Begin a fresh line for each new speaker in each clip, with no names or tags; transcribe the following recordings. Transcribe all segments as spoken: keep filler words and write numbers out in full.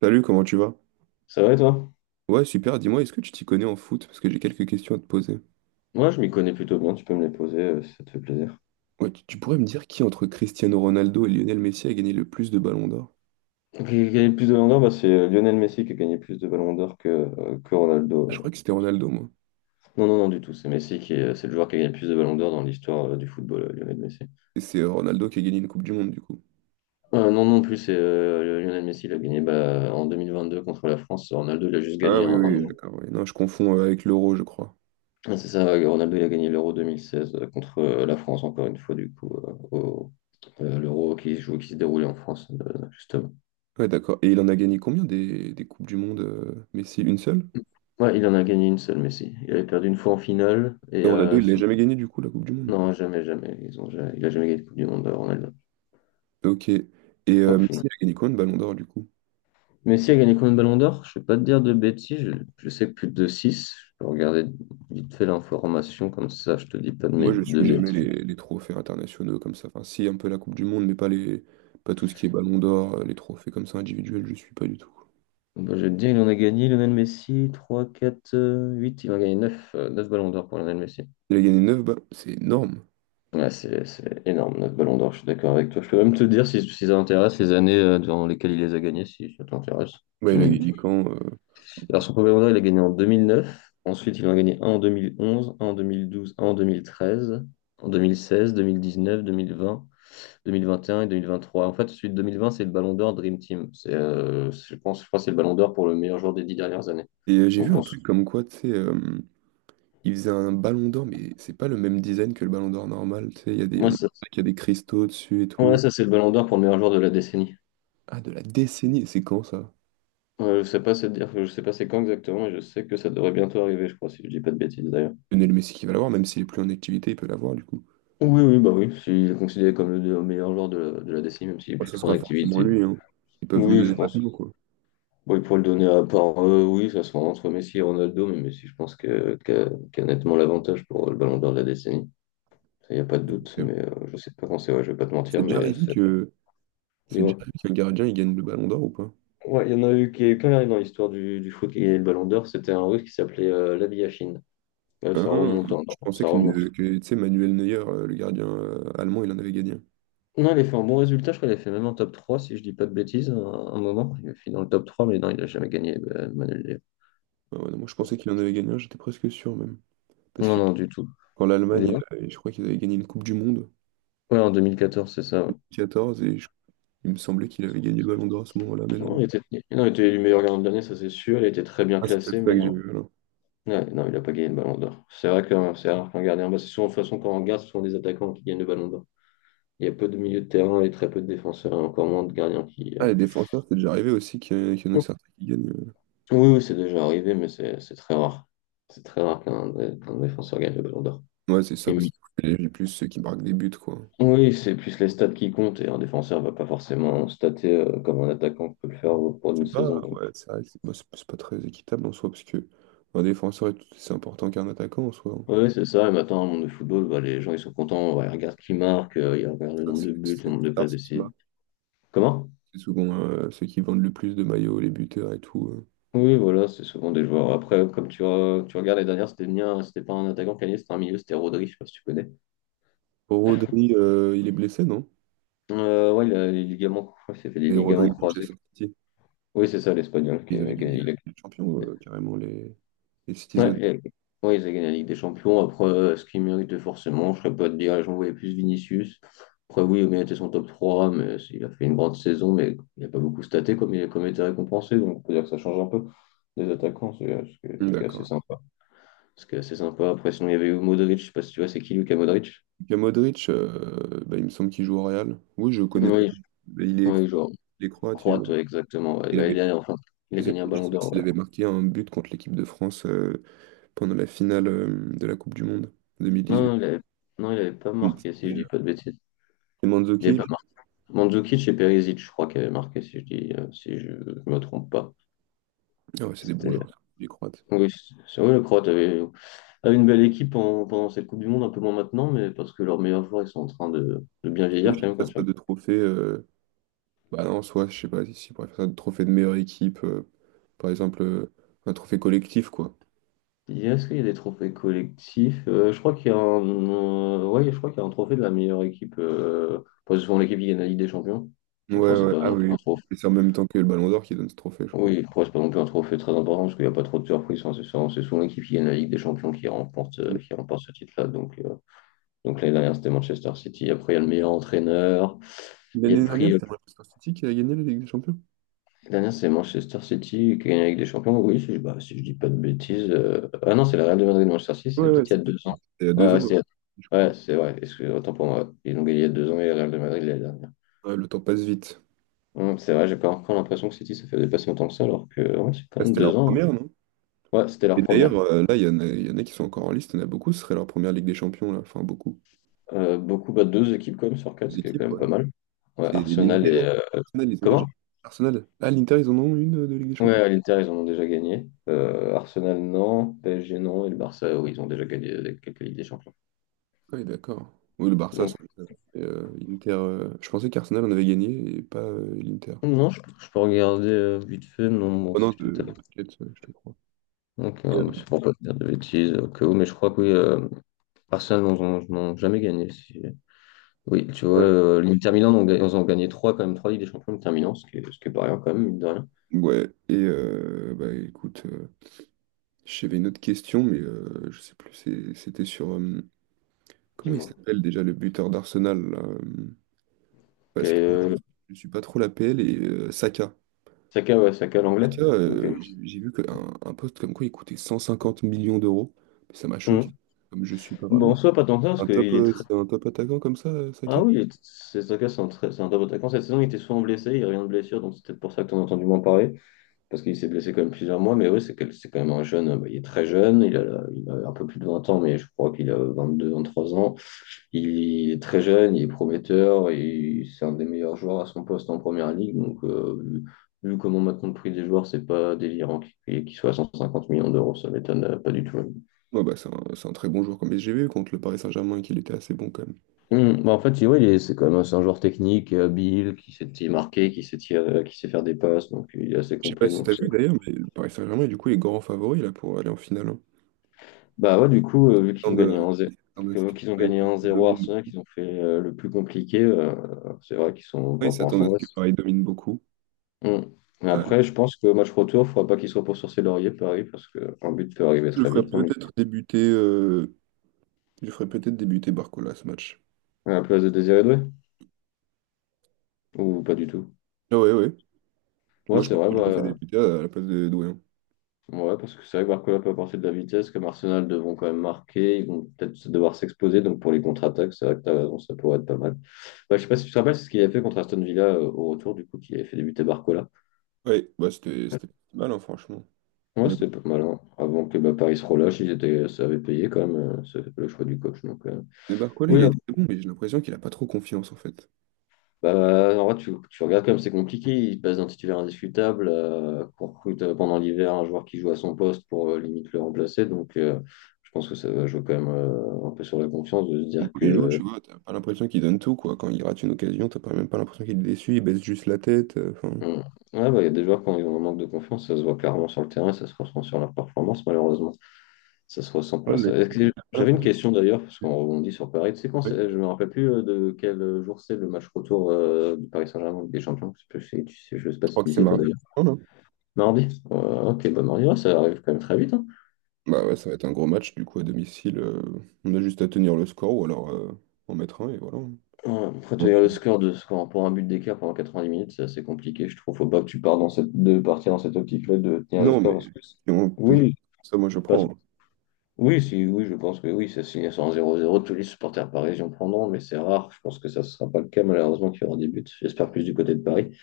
Salut, comment tu vas?
Ça va et toi?
Ouais, super, dis-moi, est-ce que tu t'y connais en foot? Parce que j'ai quelques questions à te poser.
Moi, je m'y connais plutôt bien. Tu peux me les poser euh, si ça te fait plaisir.
Ouais, tu, tu pourrais me dire qui entre Cristiano Ronaldo et Lionel Messi a gagné le plus de ballons d'or?
Qui a gagné le plus de ballons d'or? Bah, c'est euh, Lionel Messi qui a gagné plus de ballons d'or que, euh, que
Ah, je crois
Ronaldo.
que c'était Ronaldo, moi.
Non, non, non, du tout. C'est Messi qui est, c'est le joueur qui a gagné le plus de ballons d'or dans l'histoire euh, du football, euh, Lionel Messi.
Et c'est euh, Ronaldo qui a gagné une Coupe du Monde, du coup.
Euh, non, non plus. C'est euh, Lionel Messi. Il a gagné bah, en deux mille vingt-deux contre la France. Ronaldo, il a juste
Ah
gagné
oui,
un, un
oui,
euro.
d'accord, ouais. Non, je confonds euh, avec l'Euro, je crois.
Ah, c'est ça, ouais, Ronaldo, il a gagné l'Euro deux mille seize euh, contre euh, la France, encore une fois, du coup, euh, au- euh, l'Euro qui se joue, qui se déroulait en France, euh, justement.
Ouais, d'accord. Et il en a gagné combien des, des Coupes du Monde, euh, Messi? Une seule?
Ouais, il en a gagné une seule, Messi. Il avait perdu une fois en finale. Et
Et Ronaldo,
euh,
il l'a
si-
jamais gagné, du coup, la Coupe du Monde.
non, jamais, jamais. Ils ont jamais- Il a jamais gagné de Coupe du Monde, euh, Ronaldo.
Ok. Et euh,
Aucune.
Messi a gagné combien de ballons d'or, du coup?
Messi a gagné combien de ballons d'or? Je ne vais pas te dire de bêtises. Je, je sais que plus de six. Je vais regarder vite fait l'information, comme ça, je te dis pas de,
Moi,
mé-
je
de
suis jamais
bêtises.
les, les trophées internationaux comme ça. Enfin, si, un peu la Coupe du Monde, mais pas les, pas tout ce qui est Ballon d'Or, euh, les trophées comme ça individuels, je suis pas du tout.
Bon, bah, je vais te dire, il en a gagné, Lionel Messi, trois, quatre, euh, huit. Il en a gagné neuf ballons d'or pour Lionel Messi.
Il a gagné neuf, balles, c'est énorme.
Ouais, c'est c'est énorme, neuf ballons d'or, je suis d'accord avec toi. Je peux même te dire si, si ça t'intéresse les années euh, dans lesquelles il les a gagnés, si ça t'intéresse.
Ouais,
Tu
il a
me,
gagné quand euh,
Alors, son premier Mondial, il a gagné en deux mille neuf. Ensuite, il en a gagné un en deux mille onze, un en deux mille douze, un en deux mille treize, en deux mille seize, deux mille dix-neuf, deux mille vingt, deux mille vingt et un et deux mille vingt-trois. En fait, celui de deux mille vingt, c'est le Ballon d'Or Dream Team. C'est, euh, je pense, je crois que c'est le Ballon d'Or pour le meilleur joueur des dix dernières années.
Et euh, j'ai vu
Donc, on
un truc
s-
comme quoi, tu sais, euh, il faisait un Ballon d'Or, mais c'est pas le même design que le Ballon d'Or normal. Tu sais, il y a des,
ouais,
on-
ça,
il y a des cristaux dessus et
ouais,
tout.
ça, c'est le Ballon d'Or pour le meilleur joueur de la décennie.
Ah, de la décennie, c'est quand ça?
Euh, je sais pas, c'est dire, je sais pas c'est quand exactement, et je sais que ça devrait bientôt arriver, je crois, si je dis pas de bêtises d'ailleurs.
Lionel Messi qui va l'avoir, même s'il est plus en activité, il peut l'avoir du coup.
Oui, oui, bah oui, il est considéré comme le meilleur joueur de la, de la décennie, même s'il est
Moi,
plus
ce
trop en
sera forcément
activité.
lui, hein. Ils peuvent lui
Oui, je
donner
pense.
maintenant, quoi.
Oui, pour le donner à part, euh, oui, ça sera entre Messi et Ronaldo, mais Messi, je pense que, qu'a, qu'a nettement l'avantage pour le ballon d'or de la décennie. Il n'y a pas de doute, mais euh, je sais pas quand c'est, ouais, je vais pas te
C'est
mentir,
déjà
mais
arrivé
c'est-
que C'est déjà
dis-moi.
lui que le gardien, il gagne le ballon d'or ou pas?
Ouais, il y en a eu qui est quand même dans l'histoire du, du foot qui a gagné le ballon d'or, c'était un russe qui s'appelait euh, Labiachine. Euh, ça
Hein,
remonte, hein, non,
je pensais
ça
que,
remonte.
que, tu sais, Manuel Neuer, euh, le gardien euh, allemand, il en avait gagné un.
Non, il a fait un bon résultat, je crois qu'il a fait même un top trois, si je dis pas de bêtises, un, un moment. Il a fini dans le top trois, mais non, il a jamais gagné, euh, Manuel Neuer.
Ah ouais, non, moi, je pensais qu'il en avait gagné un, j'étais presque sûr même. Parce
Non,
que
non, du tout.
quand l'Allemagne,
Dis-moi.
euh, je crois qu'ils avaient gagné une Coupe du Monde,
Ouais, en deux mille quatorze, c'est ça. Ouais.
quatorze, et je- il me semblait qu'il avait gagné le ballon d'or à ce moment-là, mais
Non,
non.
il était, non, il était élu meilleur gardien de l'année, ça c'est sûr. Il était très bien
Ah, c'est peut-être
classé,
ça
mais
que j'ai
non.
vu, alors.
Ouais, non, il n'a pas gagné le ballon d'or. C'est vrai que euh, c'est rare qu'un gardien. Bah, c'est souvent, de toute façon, quand on regarde, ce sont des attaquants qui gagnent le ballon d'or. Il y a peu de milieux de terrain et très peu de défenseurs, et encore moins de gardiens qui. euh,
Ah, les défenseurs, c'est déjà arrivé aussi qu'il y, en- a qu'il y en a certains qui gagnent. euh.
Oui, oui, c'est déjà arrivé, mais c'est c'est très rare. C'est très rare qu'un dé- qu'un défenseur gagne le ballon d'or.
Ouais, c'est ça,
Et
parce
oui,
qu'il y a plus ceux qui marquent des buts, quoi.
oui, c'est plus les stats qui comptent, et un défenseur ne va pas forcément stater euh, comme un attaquant peut le faire au cours d'une
C'est pas,
saison.
ouais, c'est vrai que c'est moi, c'est- c'est pas très équitable en soi, parce que un défenseur, est- tout- c'est important qu'un attaquant en soi, hein.
Ouais, ouais, c'est ça. Et maintenant, dans le monde de football, bah, les gens ils sont contents. Ouais, ils regardent qui marque, euh, ils regardent le
Ça,
nombre
C'est
de buts,
c'est
le nombre de
bizarre,
passes
ce qui
décisives.
marque.
Comment?
C'est souvent euh, ceux qui vendent le plus de maillots, les buteurs et tout. euh.
Oui, voilà, c'est souvent des joueurs. Après, euh, comme tu, re- tu regardes les dernières, c'était ni un- c'était pas un attaquant qui a gagné, c'était un milieu, c'était Rodri, je sais pas si tu connais.
Oh, Rodri, euh, il est blessé, non?
Euh, ouais, il a les ligaments, il s'est fait des
Et Rodri
ligaments
de
croisés.
Manchester City.
Oui, c'est ça, l'Espagnol qui
Ils avaient
a
gagné
gagné.
la
Il a-
Ligue des Champions, euh, carrément, les, les
Ouais,
Citizens.
et- ouais, ils ont gagné la Ligue des Champions. Après, euh, est-ce qu'ils méritaient forcément? Je ne serais pas te dire, j'en voyais plus Vinicius. Après, oui, il méritait son top trois, mais il a fait une grande saison, mais il n'a pas beaucoup staté comme il, comme il était récompensé. Donc, on peut dire que ça change un peu des attaquants, c'est- euh, ce qui est
Hmm,
ce qui est assez
d'accord.
sympa. Ce qui est assez sympa. Après, sinon, il y avait eu Modric, je sais pas si tu vois, c'est qui Luka Modric?
Et Modric, euh, bah, il me semble qu'il joue au Real. Oui, je connais très
Oui,
bien. Mais Il est croate,
oui, genre,
il est croate, il joue.
croate, ouais, exactement. Ouais.
Il
Bah, il
avait,
a, enfin, il
je
a
sais, pas-
gagné un
je
ballon
sais pas
d'or.
s'il
Ouais.
avait marqué un but contre l'équipe de France euh, pendant la finale euh, de la Coupe du Monde deux mille dix-huit.
Non, il avait, non, il avait pas
Hmm,
marqué, si je
c'était
dis pas de bêtises.
euh,
Il avait pas
Mandzukic.
Mandzukic et Perisic, je crois, qui avaient marqué, si je dis, euh, si je ne me trompe pas.
Ah ouais, c'est des bons
C'était,
joueurs, ça, les Croates.
oui, c'est vrai, le Croate avait, avait une belle équipe en- pendant cette Coupe du Monde, un peu moins maintenant, mais parce que leurs meilleurs joueurs, ils sont en train de, de bien
Moi,
vieillir
je
quand
ne
même. Quand
passe
tu
pas
regardes.
de trophée. euh, Bah non, soit, je sais pas, si si on pourrait faire ça, de trophée de meilleure équipe, euh, par exemple, euh, un trophée collectif, quoi.
Il y a- Est-ce qu'il y a des trophées collectifs? Euh, je crois qu'il y a un, euh, ouais, je crois qu'il y a un trophée de la meilleure équipe. Euh, parce que souvent l'équipe qui gagne la Ligue des Champions.
Ouais,
Après, c'est
ouais,
pas
ah
non plus
oui,
un trophée.
et c'est en même temps que le Ballon d'Or qui donne ce trophée, je crois.
Oui, après, c'est pas non plus un trophée très important parce qu'il n'y a pas trop de surprises, hein. C'est souvent c'est souvent l'équipe qui gagne la Ligue des Champions qui remporte, euh, qui remporte ce titre-là. Donc, euh, Donc l'année dernière, c'était Manchester City. Après, il y a le meilleur entraîneur. Il y a le
L'année dernière,
prix. euh,
c'était Manchester City qui a gagné la Ligue des Champions.
L'année dernière, c'est Manchester City qui a gagné avec des champions. Oui, si je, bah, si je dis pas de bêtises. euh, Ah non, c'est la Real de Madrid de Manchester City,
Ouais,
c'est
ouais,
peut-être il y a
c'était
deux ans.
il y a
Ouais,
deux
ouais,
ans, ouais,
c'est
je crois.
ouais, c'est vrai. Excusez, autant pour moi. Ils ont gagné il y a deux ans et la Real de Madrid l'année dernière.
Ouais, le temps passe vite.
Hum, c'est vrai, j'ai pas encore l'impression que City ça fait dépasser autant que ça, alors que ouais, c'est quand
Ah,
même
c'était leur
deux ans, hein.
première, non?
Ouais, c'était leur
Et d'ailleurs,
première.
euh, là, il y en a, il y en a qui sont encore en liste, il y en a beaucoup, ce serait leur première Ligue des Champions, là. Enfin, beaucoup.
Euh, beaucoup, bah, deux équipes quand même sur quatre, ce qui est quand
L'équipe,
même
ouais.
pas mal. Ouais,
C'est
Arsenal
l'Inter,
et. euh,
Arsenal, ils ont déjà.
Comment?
Arsenal. Ah, l'Inter, ils en ont une euh, de Ligue des Champions.
Ouais, l'Inter, ils en ont déjà gagné. Euh, Arsenal, non. P S G, non. Et le Barça, oui, ils ont déjà gagné avec quelques Ligues des Champions.
Oui, d'accord. Oui, le Barça,
Donc,
ça. Et, euh, Inter, euh, je pensais qu'Arsenal en avait gagné et pas euh, l'Inter.
non, je, je peux regarder euh, vite fait. Non, moi
Oh
aussi,
non,
je te
euh,
tape.
t'inquiète, je te crois.
Donc,
Et,
euh,
euh,
mais c'est pour pas te dire de bêtises au cas où, mais je crois que oui, euh, Arsenal, ils n'ont ils n'ont jamais gagné. Si-. Oui, tu vois,
ouais.
euh, l'Inter Milan, on ga- ils ont gagné trois, quand même, trois Ligues des Champions, l'Inter Milan, ce qui est, ce qui est pas rien, quand même, mine de rien.
Ouais, et euh, bah écoute, euh, j'avais une autre question, mais euh, je sais plus, c'est- c'était sur. euh, Comment il
Dis-moi.
s'appelle déjà le buteur d'Arsenal là, euh,
Ok,
parce que
euh,
je suis pas trop la P L et euh, Saka.
Saka, ouais, Saka, l'anglais.
Saka,
Ok.
euh, j'ai j'ai vu qu'un un poste comme quoi il coûtait cent cinquante millions d'euros. Mais ça m'a
Mhm.
choqué. Comme je suis pas
Bon,
vraiment.
en soi, pas tant que ça, parce
Un top,
qu'il est,
euh,
tr-.
c'est un top attaquant comme ça, euh, Saka?
Ah oui, Sesaka, c'est un, très- c'est un très bon attaquant. Cette saison, il était souvent blessé, il n'y a revient de blessure, donc c'est peut-être pour ça que tu en as entendu moins parler, parce qu'il s'est blessé quand même plusieurs mois, mais oui, c'est quel- c'est quand même un jeune, euh, bah, il est très jeune, il a, la- il a un peu plus de vingt ans, mais je crois qu'il a vingt-deux, vingt-trois ans. Il, est très jeune, il est prometteur, et c'est un des meilleurs joueurs à son poste en première ligue, donc euh, vu, vu comment maintenant le prix des joueurs, c'est pas délirant qu'il qu'il soit à cent cinquante millions d'euros, ça m'étonne euh, pas du tout.
Ouais, bah, c'est un, c'est un très bon joueur comme S G V contre le Paris Saint-Germain qu'il était assez bon quand même.
Hmm, bah en fait, oui, il est- c'est quand même un c'est un joueur technique, et habile, qui sait t- marquer, qui sait tirer, qui sait faire des passes, donc il est assez
Je sais pas
complet.
si
Donc
t'as
c'est-.
vu d'ailleurs, mais le Paris Saint-Germain est du coup les grands favoris là pour aller en finale, hein.
Bah ouais, du coup,
Ils
euh, vu qu'ils
s'attendent
ont
euh,
gagné 1-0,
ils s'attendent à
que-
ce que
vu qu'ils ont
Paris
gagné un zéro à
domine.
Arsenal, qu'ils ont fait euh, le plus compliqué, euh, c'est vrai qu'ils sont
Ouais, ils
pas pour
s'attendent
l'instant.
à ce
Ouais.
que Paris domine beaucoup.
Hmm. Mais
Euh,
après, je pense que match retour, il faudra pas qu'ils se reposent sur ses lauriers, Paris, parce qu'un but peut arriver
je
très
ferais
vite, hein, mais
peut-être débuter euh, je ferais peut-être débuter Barcola à ce match.
à la place de Désiré Doué, ou pas du tout.
Ah ouais, ouais.
Ouais,
Moi je
c'est
pense
vrai,
que je le fais
bah,
débuter à la place de Doué, hein.
ouais, parce que c'est vrai que Barcola peut apporter de la vitesse, comme Arsenal devront quand même marquer, ils vont peut-être devoir s'exposer, donc pour les contre-attaques, c'est vrai que t'as raison, ça pourrait être pas mal. Bah, je sais pas si tu te rappelles, c'est ce qu'il avait fait contre Aston Villa euh, au retour, du coup, qui avait fait débuter Barcola.
Ouais, bah c'était c'était pas si mal, hein, franchement.
Ouais,
Mais
c'était pas mal, hein. Avant que bah, Paris se relâche, ils étaient, ça avait payé quand même, euh, ça avait fait le choix du coach. Donc, euh,
mais Barcola
oui,
il est très bon, mais j'ai l'impression qu'il a pas trop confiance en fait.
bah, en vrai, tu, tu regardes comme c'est compliqué. Il passe d'un titulaire indiscutable, euh, qu'on recrute euh, pendant l'hiver un joueur qui joue à son poste pour euh, limite le remplacer. Donc, euh, je pense que ça va jouer quand même euh, un peu sur la confiance de se dire
Danilo,
que.
tu vois, t'as pas l'impression qu'il donne tout, quoi. Quand il rate une occasion, t'as pas même pas l'impression qu'il est déçu, il baisse juste la tête. euh, enfin,
Hmm. Ouais, bah, il y a des joueurs quand ils ont un manque de confiance, ça se voit clairement sur le terrain, ça se ressent sur leur performance, malheureusement. Ça se ressent
ouais,
pas.
le- mec,
Ça. Est-ce que-
t'as pas
J'avais une
l'impression
question d'ailleurs, parce
qu'il est
qu'on rebondit sur Paris. Tu sais quand c'est-
déçu.
je me rappelle plus euh, de quel jour c'est le match retour euh, du Paris Saint-Germain en Ligue des Champions. Je sais, pas si tu sais je sais pas
Je
si
crois que
tu
c'est
sais, toi.
mardi. Non, non.
Mardi? Ouais, ok, bah mardi, ouais, ça arrive quand même très vite, hein.
Bah ouais, ça va être un gros match, du coup, à domicile, euh, on a juste à tenir le score ou alors euh, en mettre un et voilà.
Ouais, après,
On
tenir le
file.
score de score pour un but d'écart pendant quatre-vingt-dix minutes, c'est assez compliqué, je trouve. Faut pas que tu pars dans cette, de partir dans cette optique-là de tenir le
Non,
score
mais
parce que c'est-
si on peut-
oui,
ça, moi, je
parce-
prends.
oui, si, oui, je pense que oui, ça signe sur un zéro. 0 tous les supporters parisiens prendront, mais c'est rare. Je pense que ça ne sera pas le cas, malheureusement, qu'il y aura des buts. J'espère plus du côté de Paris,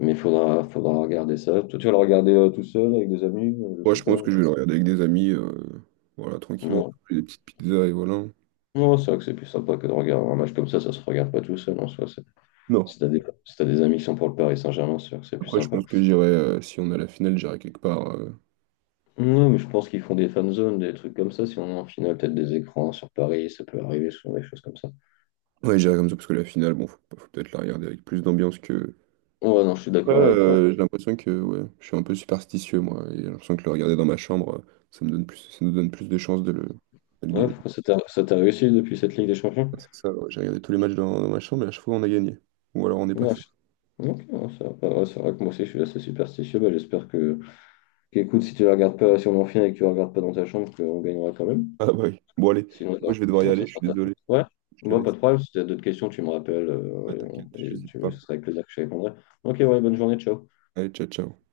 mais il faudra, faudra regarder ça. Toi, tu vas le regarder euh, tout seul avec des amis, euh, je
Moi,
sais
je
pas.
pense que je vais le regarder avec des amis, euh, voilà, tranquille, on va
Non,
manger des petites pizzas et voilà.
non, c'est vrai que c'est plus sympa que de regarder un match comme ça, ça se regarde pas tout seul en soi.
Non.
Si t'as des, si t'as des amis qui sont pour le Paris Saint-Germain, c'est sûr que c'est plus
Après, je
sympa.
pense que j'irai, euh, si on a la finale, j'irai quelque part. euh,
Non, mais je pense qu'ils font des fan zones, des trucs comme ça. Si on a en finale, peut-être des écrans sur Paris, ça peut arriver, souvent des choses comme ça.
Ouais, j'irai comme ça parce que la finale, bon, faut, faut peut-être la regarder avec plus d'ambiance que.
Ouais, non, je suis
Ouais,
d'accord avec toi.
euh, j'ai l'impression que ouais, je suis un peu superstitieux, moi. Et j'ai l'impression que le regarder dans ma chambre, euh, ça me donne plus, ça nous donne plus de chances de le, de le
Ouais,
gagner.
pourquoi ça t'a ça t'a réussi depuis cette Ligue des Champions?
Ouais, c'est ça, ouais, j'ai regardé tous les matchs dans, dans ma chambre et à chaque fois on a gagné. Ou alors on est
Ouais,
passé.
je- ok, non, ça va pas. Ouais, c'est vrai que moi aussi, je suis assez superstitieux. Bah, j'espère que, qu'écoute, si tu la regardes pas, si on est en finale et que tu la regardes pas dans ta chambre, qu'on gagnera quand même.
Ah bah oui. Bon allez,
Sinon,
moi
ça-
je vais devoir y
sinon ça
aller, je
sera
suis
ta faute.
désolé.
Ouais,
Je te
moi, pas
laisse.
de problème. Si tu as d'autres questions, tu me rappelles
Ouais,
euh, et,
t'inquiète,
on- et
j'hésite
tu,
pas.
ce serait avec plaisir que je te répondrai. Ok, ouais, bonne journée, ciao.
Allez, ciao, ciao.